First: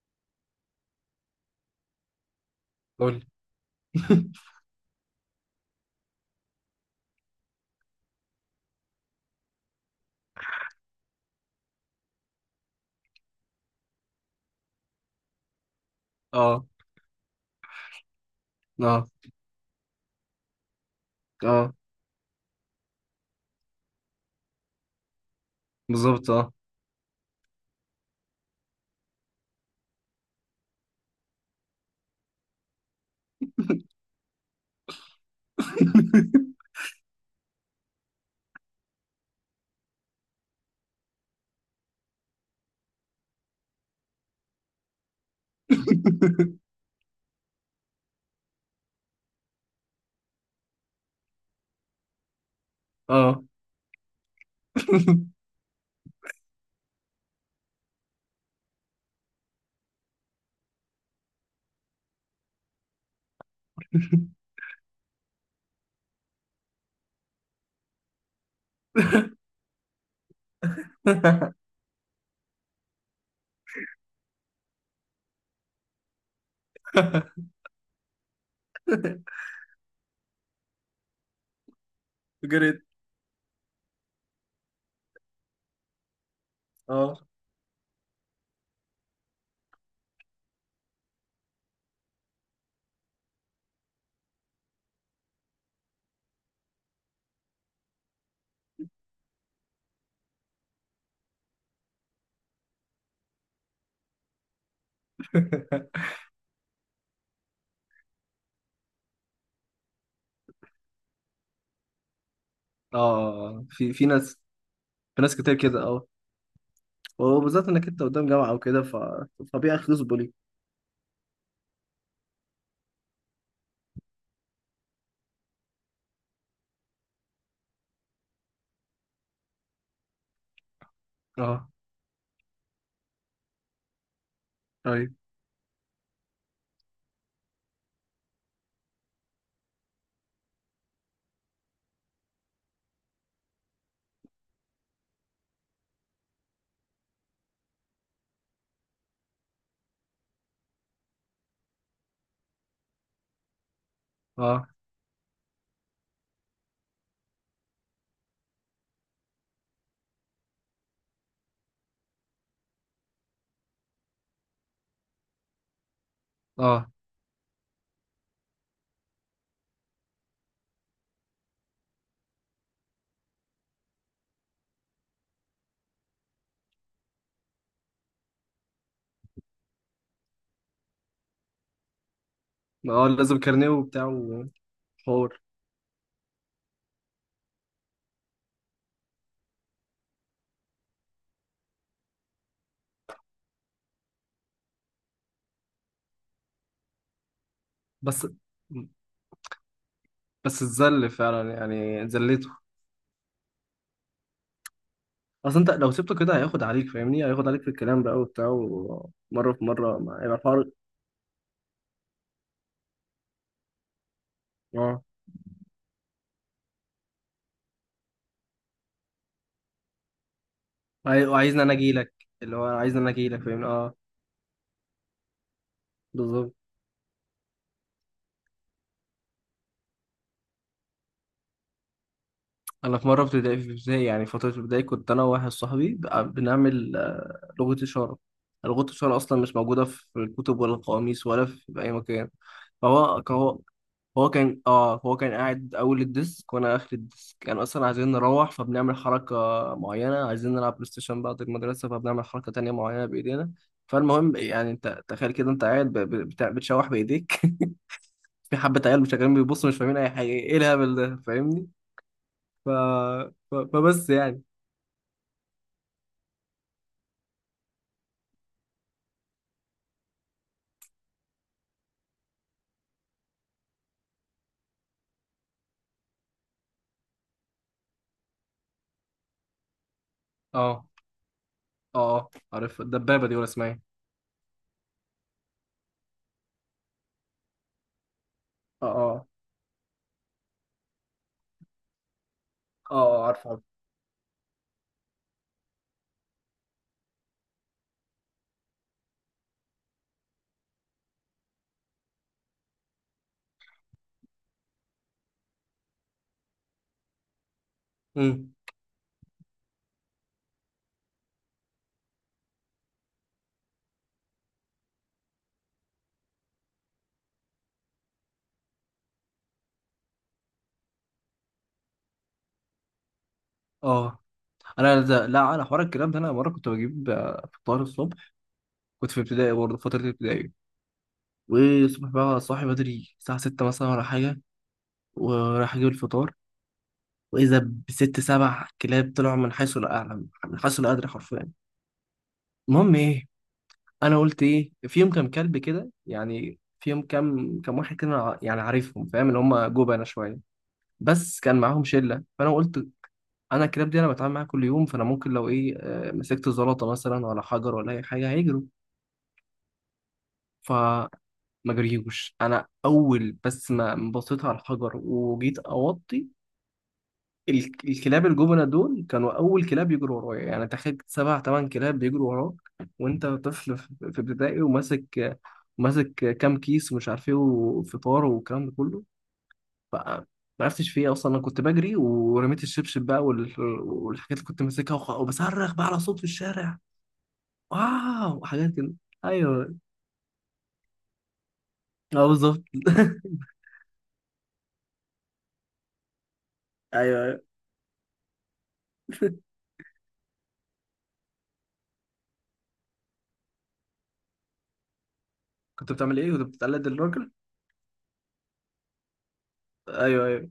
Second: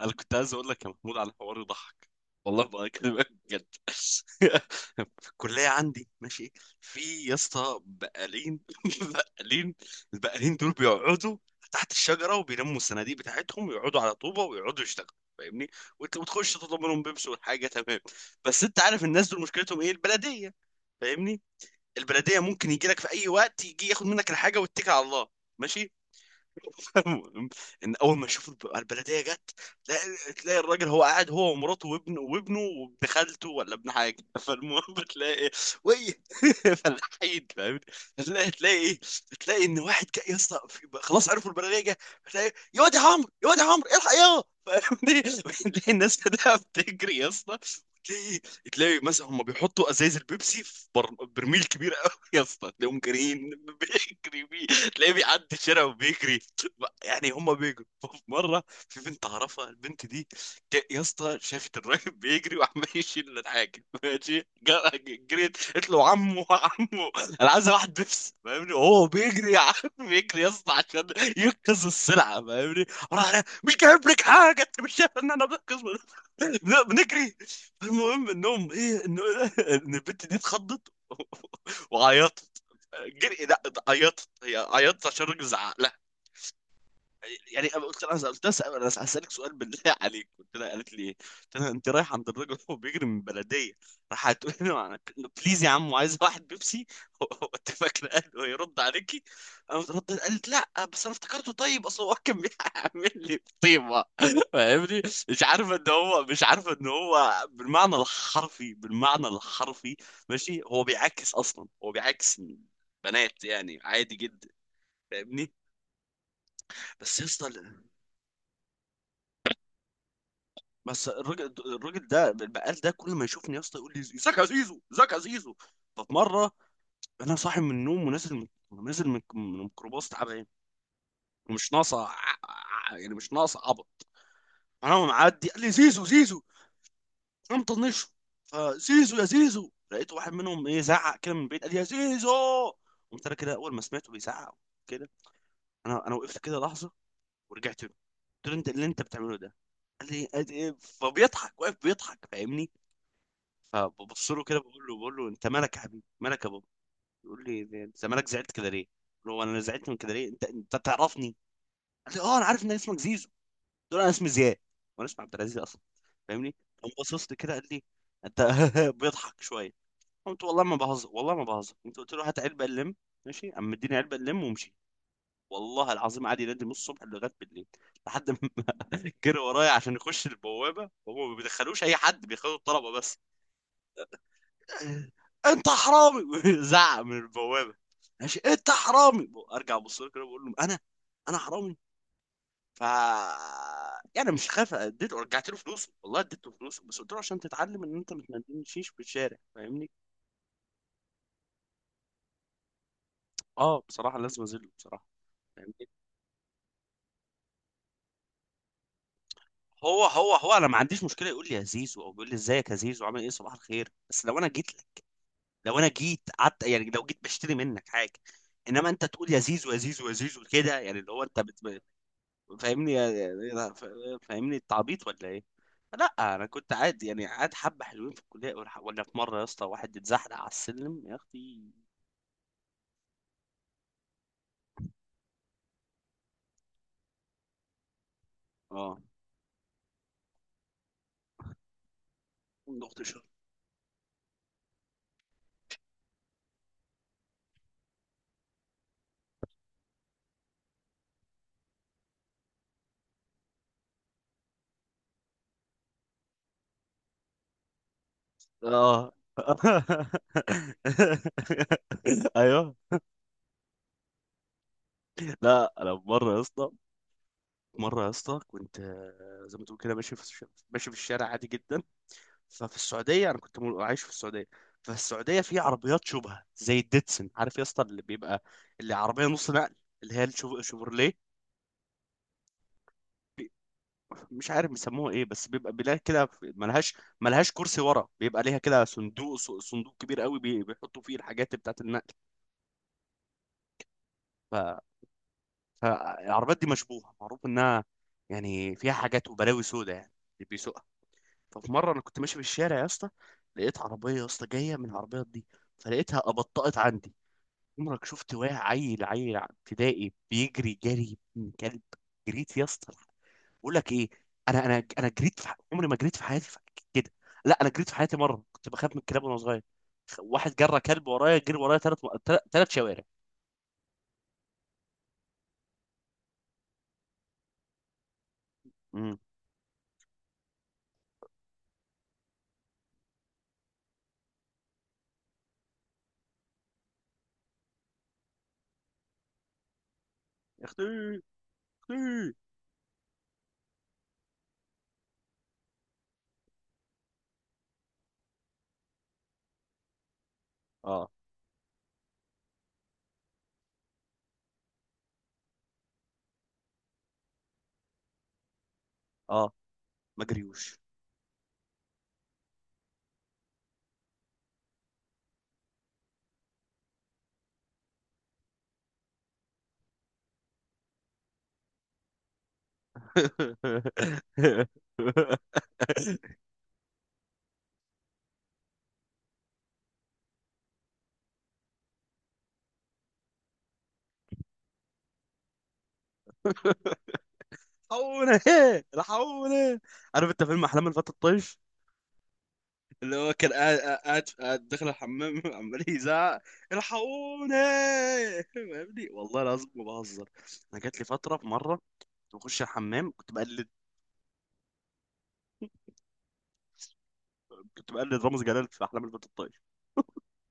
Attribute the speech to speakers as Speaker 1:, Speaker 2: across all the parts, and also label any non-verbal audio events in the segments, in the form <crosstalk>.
Speaker 1: انا كنت عايز اقول لك يا محمود على حوار يضحك. والله
Speaker 2: قول.
Speaker 1: بكلمك بجد.
Speaker 2: <laughs>
Speaker 1: <laughs> في الكليه عندي، ماشي؟ في يا اسطى بقالين، <laughs> بقالين. البقالين دول بيقعدوا تحت الشجره وبيلموا الصناديق بتاعتهم ويقعدوا على طوبه ويقعدوا يشتغلوا، فاهمني؟ وانت بتخش
Speaker 2: اه،
Speaker 1: تطلب منهم بيبسي والحاجه تمام. بس انت عارف
Speaker 2: اه،
Speaker 1: الناس دول مشكلتهم ايه؟ البلديه، فاهمني؟
Speaker 2: اه،
Speaker 1: البلديه ممكن يجي لك في اي وقت، يجي ياخد منك الحاجه ويتكل على الله، ماشي؟
Speaker 2: بالظبط، اه،
Speaker 1: <laughs> ان اول ما يشوفوا البلديه جت، تلاقي الراجل هو قاعد، هو ومراته وابنه وابن خالته ولا ابن حاجه. <laughs> فالمهم بتلاقي إيه؟ وي. <laughs> فالحيد، فاهم؟ تلاقي إيه؟ تلاقي ان واحد جاي يا اسطى خلاص عرفوا البلديه جايه. تلاقي يا واد يا عمرو، يا واد يا عمرو الحق، يا فاهمني. <laughs> تلاقي الناس كلها بتجري يا اسطى. تلاقي إيه؟ تلاقي مثلا هم بيحطوا ازايز البيبسي في برميل كبير قوي يا اسطى، تلاقيهم
Speaker 2: اه.
Speaker 1: جاريين. <laughs> بيجري بيه، تلاقيه بيعدي
Speaker 2: <laughs>
Speaker 1: شارع وبيجري. يعني هما بيجروا. في مره في بنت اعرفها، البنت دي يا اسطى شافت الراجل بيجري وعمال يشيل الحاجه ماشي، جريت قلت له عمو عمو، انا عايز واحد بيبسي، فاهمني؟ وهو بيجري يا عم، بيجري يا اسطى عشان ينقذ السلعه، فاهمني؟ راح أنا مش جايب لك حاجه، انت مش شايف ان انا بنقذ؟ لا، بنجري. المهم انهم ايه، انه ان البنت دي اتخضت <laughs> وعيطت.
Speaker 2: جريت؟
Speaker 1: جري لا، عيطت. هي عيطت عشان الراجل زعق.
Speaker 2: اه،
Speaker 1: يعني انا قلت لها، انا هسالك سؤال بالله <laughs> عليك. قلت لها، قالت لي ايه؟ قلت لها انت رايح عند الراجل وهو بيجري من البلديه، راح هتقول له بليز يا عم عايز واحد بيبسي؟ <laughs> هو انت فاكره قال هيرد عليكي؟ انا ردت، قالت لا بس انا افتكرته، طيب اصل هو كان بيعمل لي طيبه، فاهمني؟ مش عارفه ان هو، مش عارفه ان هو بالمعنى الحرفي، بالمعنى الحرفي، ماشي؟ هو بيعاكس اصلا، هو بيعاكس بنات
Speaker 2: اه.
Speaker 1: يعني،
Speaker 2: في
Speaker 1: عادي
Speaker 2: ناس.
Speaker 1: جدا،
Speaker 2: في ناس
Speaker 1: فاهمني؟
Speaker 2: كتير كده، اه.
Speaker 1: بس يا اسطى،
Speaker 2: وبالذات انك انت قدام جامعه او كده، ف طبيعي يخلصوا ليك.
Speaker 1: بس الراجل، الراجل ده البقال ده كل ما يشوفني يا اسطى يقول لي ازيك يا زيزو، ازيك يا زيزو. ففي مره انا صاحي من النوم ونازل، نازل من الميكروباص تعبان
Speaker 2: اه.
Speaker 1: ومش ناقصه يعني مش ناقصه عبط. انا
Speaker 2: طيب.
Speaker 1: معدي قال لي زيزو زيزو، انا مطنشه. فزيزو يا زيزو، لقيت واحد منهم ايه زعق كده من بعيد قال لي يا زيزو. قمت انا كده اول ما سمعته بيزعق كده، انا وقفت كده لحظه ورجعت له، قلت له انت اللي انت بتعمله ده؟ قال لي إيه؟ فبيضحك، واقف بيضحك، فاهمني؟ فببص له كده،
Speaker 2: اه،
Speaker 1: بقول له انت مالك يا حبيبي، مالك يا بابا؟ يقول لي انت مالك زعلت كده ليه؟ بقول له انا زعلت من كده ليه؟ انت تعرفني؟ قال لي اه، انا عارف ان اسمك زيزو. قلت له انا اسمي زياد، وانا اسمي عبد العزيز اصلا، فاهمني؟
Speaker 2: اه،
Speaker 1: قام باصص لي كده قال لي انت. <laughs> بيضحك شويه. قلت والله ما بهزر، والله ما بهزر انت. قلت له هات علبه اللم، ماشي. قام مديني علبه اللم ومشي. والله العظيم قعد ينادي من الصبح لغايه بالليل، لحد ما <laughs> جري ورايا عشان يخش البوابه، وهو ما بيدخلوش اي حد، بياخدوا الطلبه
Speaker 2: اه،
Speaker 1: بس.
Speaker 2: لازم كارنيه وبتاع وحوار.
Speaker 1: انت حرامي! <laughs> زعق من البوابه، ماشي، انت حرامي. ارجع ابص له كده بقول له انا، انا حرامي؟ ف، يعني مش خايف. اديته، رجعت له فلوسه، والله اديته فلوسه، بس قلت له عشان تتعلم ان انت
Speaker 2: بس
Speaker 1: ما تندمشيش في الشارع، فاهمني؟
Speaker 2: بس اتذل فعلا، يعني ذليته.
Speaker 1: اه، بصراحه لازم اذله بصراحه،
Speaker 2: اصل انت
Speaker 1: فاهمني؟
Speaker 2: لو سبته كده هياخد عليك، فاهمني؟ هياخد عليك في الكلام بقى وبتاع، ومره في مره
Speaker 1: هو هو
Speaker 2: هيبقى
Speaker 1: هو
Speaker 2: الحوار.
Speaker 1: انا ما عنديش مشكله يقول لي يا زيزو، او بيقول لي ازيك يا زيزو، عامل ايه، صباح الخير. بس لو انا جيت
Speaker 2: اه.
Speaker 1: لك، لو انا جيت قعدت يعني، لو جيت بشتري منك حاجه. انما انت تقول يا زيزو يا زيزو يا زيزو كده، يعني اللي هو انت
Speaker 2: وعايزني انا
Speaker 1: بت...
Speaker 2: اجي لك. اللي هو
Speaker 1: فاهمني
Speaker 2: عايزني انا اجي لك، فاهمني؟ اه،
Speaker 1: يعني- فاهمني التعبيط ولا ايه؟ لا انا
Speaker 2: بالظبط.
Speaker 1: كنت عادي يعني قاعد، حبه حلوين في الكليه. ولا في مره يا اسطى واحد اتزحلق على السلم، يا اختي!
Speaker 2: انا في مره، في ابتدائي، يعني فتره ابتدائي، كنت انا وواحد صاحبي بنعمل لغه اشاره. لغه
Speaker 1: اه،
Speaker 2: الاشاره اصلا مش موجوده في الكتب ولا القواميس ولا في اي مكان.
Speaker 1: اختي شر.
Speaker 2: فهو هو هو كان اه هو كان قاعد اول الديسك، وانا اخر الديسك. كان اصلا عايزين نروح، فبنعمل حركه معينه. عايزين نلعب بلاي ستيشن بعد المدرسه، فبنعمل حركه تانية معينه بايدينا. فالمهم يعني، انت تخيل كده انت قاعد بتشوح بايديك. <laughs> في حبة عيال مش
Speaker 1: اه.
Speaker 2: شغالين بيبصوا مش فاهمين أي
Speaker 1: <laughs>
Speaker 2: حاجة، إيه الهبل ده؟ فاهمني؟ ف...
Speaker 1: ايوه.
Speaker 2: فبس يعني.
Speaker 1: لا انا في مره يا اسطى، في مره يا اسطى كنت زي ما تقول كده ماشي في ماشي في الشارع عادي جدا. ففي السعوديه انا كنت عايش في السعوديه. ففي السعوديه في عربيات شبهه زي الديتسن، عارف يا اسطى؟ اللي بيبقى، اللي عربيه نص نقل، اللي هي
Speaker 2: أه،
Speaker 1: الشوفرليه.
Speaker 2: أه، عارف الدبابة دي ولا اسمها إيه؟
Speaker 1: مش عارف بيسموها ايه بس بيبقى بيلاقي كده ملهاش، ملهاش كرسي ورا، بيبقى ليها كده
Speaker 2: أه، أه،
Speaker 1: صندوق، صندوق كبير قوي، بيحطوا فيه الحاجات بتاعت النقل.
Speaker 2: أه، عارف، عارف.
Speaker 1: ف... فالعربيات دي مشبوهه، معروف انها يعني فيها حاجات وبلاوي سودة يعني اللي بيسوقها. ففي مره انا كنت ماشي في الشارع يا اسطى، لقيت عربيه يا اسطى جايه من العربيات دي، فلقيتها ابطأت عندي. عمرك شفت
Speaker 2: أمم،
Speaker 1: واحد عيل، عيل ابتدائي بيجري جري من كلب؟ جريت يا اسطى، بقول لك ايه، انا جريت عمري ما جريت في حياتي كده. لا انا جريت في حياتي مره، كنت بخاف من الكلاب وانا صغير. واحد جرى كلب ورايا، جري ورايا ثلاث شوارع.
Speaker 2: أه. لا، أنا حوار الكلام ده، أنا مرة كنت بجيب فطار الصبح. كنت
Speaker 1: امم
Speaker 2: في ابتدائي برضه، فترة ابتدائي. والصبح بقى صاحي بدري، الساعة 6 مثلا ولا حاجة، ورايح أجيب الفطار. وإذا بست سبع كلاب طلعوا من حيث لا أعلم، من
Speaker 1: يا
Speaker 2: حيث
Speaker 1: اختي،
Speaker 2: لا أدري،
Speaker 1: يا
Speaker 2: حرفيا.
Speaker 1: اختي!
Speaker 2: المهم إيه، انا قلت ايه فيهم كام كلب كده، يعني فيهم كام واحد كده، أنا يعني عارفهم، فاهم اللي هم جبنه شويه،
Speaker 1: اه.
Speaker 2: بس كان معاهم شله. فانا قلت انا الكلاب دي انا بتعامل معاها كل يوم، فانا ممكن لو ايه، مسكت زلطه مثلا ولا حجر ولا اي حاجه هيجروا.
Speaker 1: اه، ما جريوش.
Speaker 2: فما جريوش، انا اول بس ما بصيت على الحجر وجيت اوطي، الكلاب الجبنة دول كانوا أول كلاب يجروا ورايا. يعني تخيل سبع تمن كلاب بيجروا وراك، وأنت طفل في ابتدائي،
Speaker 1: <laughs>
Speaker 2: وماسك كام كيس ومش عارف إيه وفطار والكلام ده كله. ف- ما عرفتش في إيه أصلا. أنا كنت بجري ورميت الشبشب بقى والحاجات اللي كنت ماسكها، وبصرخ بقى على صوت في الشارع، واو، وحاجات
Speaker 1: الحقوني،
Speaker 2: كده. أيوه.
Speaker 1: الحقوني! عارف انت فيلم احلام الفتى الطيش؟
Speaker 2: أه، بالظبط.
Speaker 1: اللي هو
Speaker 2: <laughs>
Speaker 1: كان قاعد داخل الحمام، <laughs> عمال يزعق
Speaker 2: أيوه، أيوه.
Speaker 1: الحقوني، فاهمني؟ <laughs> والله العظيم ما بهزر، انا جات لي فتره في مره كنت بخش الحمام كنت بقلد،
Speaker 2: كنت بتعمل إيه؟ كنت بتقلد الراجل؟
Speaker 1: كنت بقلد رامز جلال في احلام البنت الطايش.
Speaker 2: أيوه، أيوه.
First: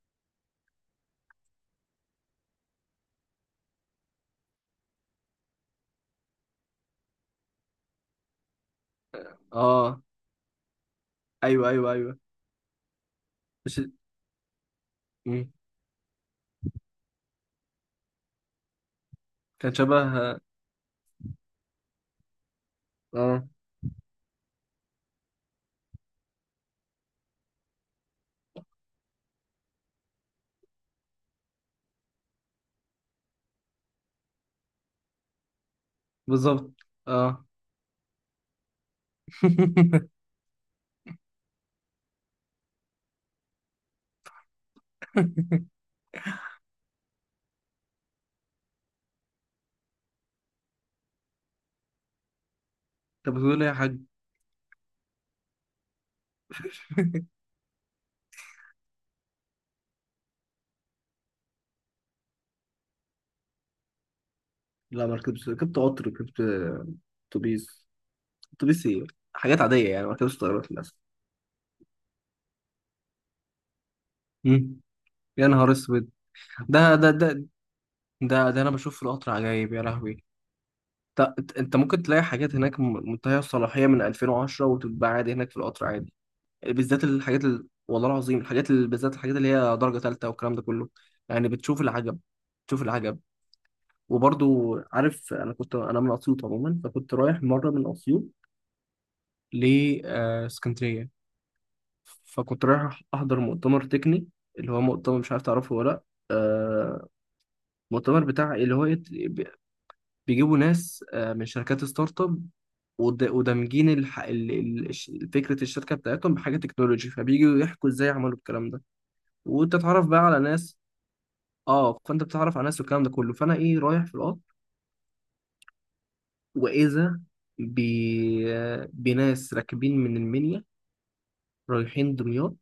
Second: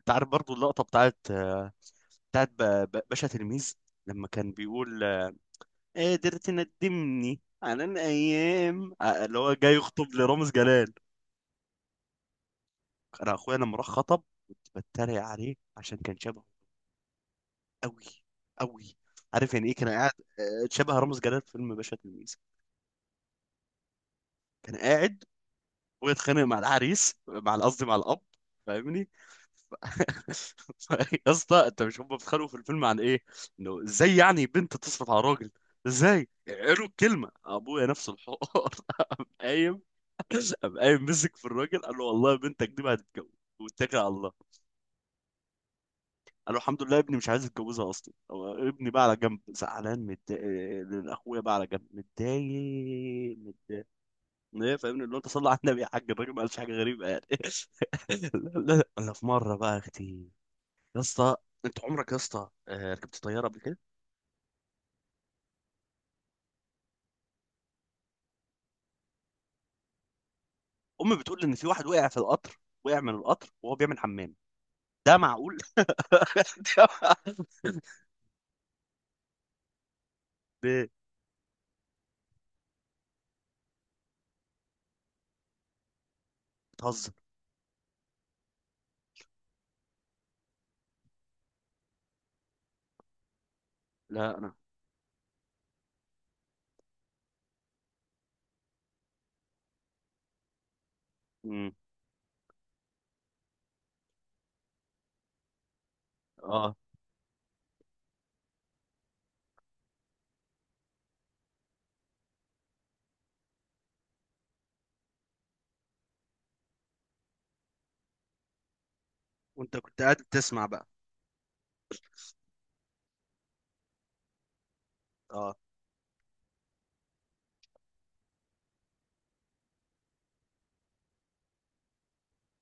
Speaker 1: انت عارف برضو اللقطه بتاعت بتاعت باشا تلميذ، لما كان بيقول قادر تندمني على الايام، اللي هو جاي
Speaker 2: أه.
Speaker 1: يخطب لرامز جلال.
Speaker 2: أيوه، أيوه، أيوه.
Speaker 1: انا اخويا لما
Speaker 2: مش.
Speaker 1: راح خطب كنت بتريق
Speaker 2: مم.
Speaker 1: عليه عشان كان شبهه قوي، قوي. عارف يعني ايه؟
Speaker 2: كان
Speaker 1: كان
Speaker 2: شبه.
Speaker 1: قاعد شبه رامز جلال في فيلم باشا تلميذ،
Speaker 2: اه،
Speaker 1: كان قاعد واتخانق مع العريس، مع قصدي مع الاب، فاهمني؟ ف- <laughs> يا اسطى انت مش هم بيتخانقوا في الفيلم عن ايه؟ انه ازاي يعني بنت تصرف على راجل؟ ازاي
Speaker 2: بالظبط،
Speaker 1: قالوا الكلمه؟
Speaker 2: اه.
Speaker 1: ابويا نفس الحوار. <laughs> قام قايم
Speaker 2: <laughs>
Speaker 1: قام قايم مسك في الراجل قال له والله بنتك دي ما هتتجوز، واتكل على الله. قال له الحمد لله، ابني مش عايز يتجوزها اصلا. هو ابني بقى على جنب زعلان متضايق، اخويا بقى على جنب
Speaker 2: طب
Speaker 1: متضايق.
Speaker 2: بتقول ايه يا حاج؟
Speaker 1: ايه، فاهمني؟ اللي هو انت صلى على النبي يا حاج، الراجل ما قالش حاجه غريبه يعني. <laughs> لا انا في مره بقى، يا اختي، يا اسطى، انت عمرك يا اسطى ركبت طياره قبل كده؟
Speaker 2: لا، ما ركبتش. ركبت قطر، ركبت اتوبيس. اتوبيس، ايه، حاجات عاديه يعني. ما ركبتش طيارات للاسف.
Speaker 1: امي بتقول ان في واحد وقع في القطر، وقع من القطر وهو بيعمل حمام.
Speaker 2: مم.
Speaker 1: ده
Speaker 2: يا
Speaker 1: معقول؟
Speaker 2: نهار اسود.
Speaker 1: <laughs> ده
Speaker 2: ده ده ده
Speaker 1: معقول؟
Speaker 2: ده انا بشوف في القطر عجايب يا لهوي.
Speaker 1: ليه؟
Speaker 2: انت ممكن تلاقي حاجات هناك منتهيه الصلاحيه من 2010 وتتباع عادي هناك في القطر عادي. بالذات
Speaker 1: بتهزر؟
Speaker 2: الحاجات والله العظيم الحاجات بالذات الحاجات اللي هي درجه ثالثه والكلام ده كله. يعني بتشوف العجب. تشوف العجب.
Speaker 1: لا انا.
Speaker 2: وبرضو عارف، انا كنت، انا من اسيوط عموما. فكنت رايح مره من اسيوط لاسكندريه،
Speaker 1: امم.
Speaker 2: فكنت رايح احضر مؤتمر تقني. اللي هو مؤتمر، مش عارف تعرفه ولا لا.
Speaker 1: اه.
Speaker 2: آه، مؤتمر بتاع اللي هو بيجيبوا ناس، من شركات ستارت اب. ودمجين الح... ال- ال- الش- فكرة الشركة بتاعتهم بحاجة تكنولوجي، فبييجوا يحكوا ازاي عملوا الكلام ده،
Speaker 1: وانت كنت
Speaker 2: وتتعرف
Speaker 1: قاعد
Speaker 2: بقى على
Speaker 1: بتسمع
Speaker 2: ناس.
Speaker 1: بقى.
Speaker 2: اه. فانت بتتعرف على ناس والكلام ده كله. فانا ايه، رايح في القطر،
Speaker 1: اه.
Speaker 2: وإذا ب... بناس راكبين من المنيا، رايحين دمياط،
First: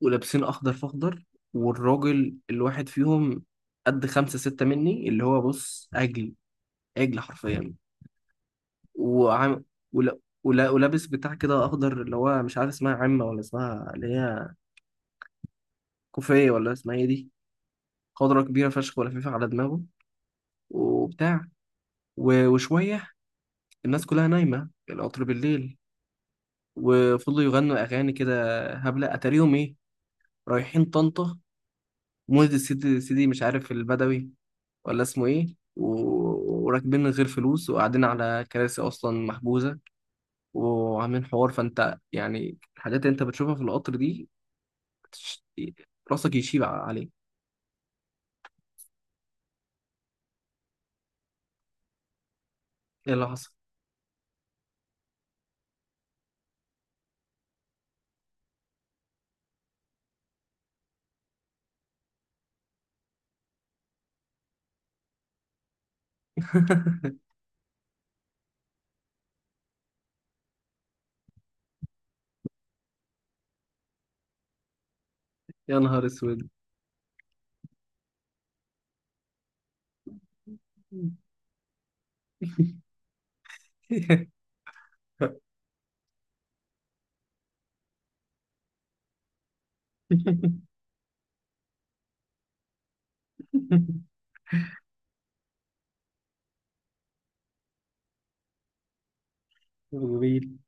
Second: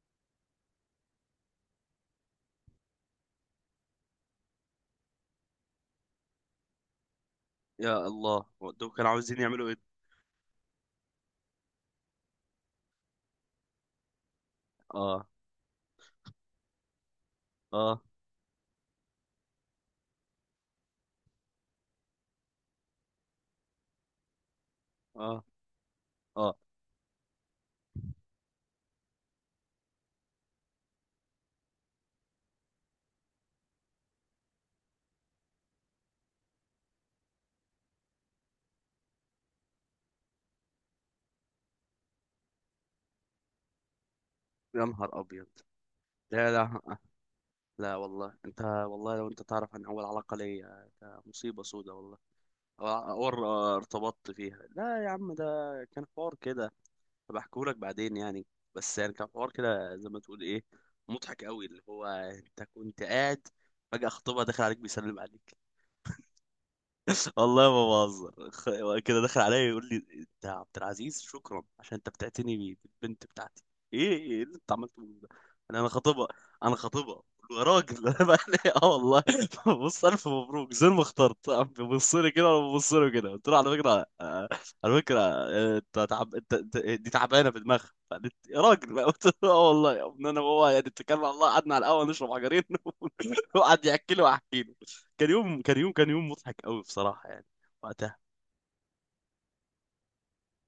Speaker 2: ولابسين أخضر في أخضر. والراجل الواحد فيهم قد خمسة ستة مني، اللي هو بص عجل، عجل حرفيا.
Speaker 1: يا الله، دول كانوا عاوزين
Speaker 2: وعم...
Speaker 1: يعملوا ايه؟
Speaker 2: ولا... ولابس بتاع كده أخضر، اللي هو مش عارف اسمها عمة ولا اسمها اللي هي
Speaker 1: اه.
Speaker 2: كوفية، ولا اسمها ايه دي.
Speaker 1: اه.
Speaker 2: خضرة كبيرة فشخ ولفيفة على دماغه، وبتاع. وشوية، الناس كلها نايمة القطر
Speaker 1: اه.
Speaker 2: بالليل،
Speaker 1: اه.
Speaker 2: وفضلوا يغنوا أغاني كده هبلة. أتاريهم إيه؟ رايحين طنطا، مولد السيدي، سيدي مش عارف البدوي ولا اسمه ايه. وراكبين من غير فلوس وقاعدين على كراسي اصلا محجوزه، وعاملين حوار. فانت يعني الحاجات اللي انت بتشوفها في القطر دي،
Speaker 1: يا نهار
Speaker 2: بتش-
Speaker 1: ابيض.
Speaker 2: راسك
Speaker 1: لا
Speaker 2: يشيب
Speaker 1: لا،
Speaker 2: عليه.
Speaker 1: لا والله، انت والله لو انت تعرف عن اول علاقة ليا، ده مصيبة سودة والله. او،
Speaker 2: ايه اللي حصل؟
Speaker 1: ارتبطت فيها، لا يا عم ده كان حوار كده، بحكيهولك بعدين يعني. بس يعني كان حوار كده زي ما تقول ايه، مضحك قوي. اللي هو انت كنت قاعد، فجأة خطيبها داخل عليك بيسلم عليك.
Speaker 2: <laughs>
Speaker 1: والله ما بهزر، كده دخل عليا يقول لي انت يا عبد العزيز شكرا عشان انت بتعتني بالبنت بتاعتي. ايه ايه، إيه اللي انت عملته من ده؟
Speaker 2: يا
Speaker 1: انا، انا
Speaker 2: نهار
Speaker 1: خطيبها.
Speaker 2: اسود.
Speaker 1: قلت له يا راجل، <laughs> انا بقى اه والله. <laughs> بص الف مبروك زي ما اخترت. قام بيبص لي كده وانا ببص له كده، قلت له على فكره
Speaker 2: <laughs>
Speaker 1: على فكره انت تعب، دي تعبانه في دماغها. فقالت يا راجل، <laughs> بقى قلت له اه والله يا ابني انا وهو يعني اتكلنا على الله، قعدنا على القهوه نشرب حجرين <laughs> وقعد يحكي لي واحكي له. كان يوم مضحك قوي بصراحة يعني، وقتها.
Speaker 2: <laughs> غريب.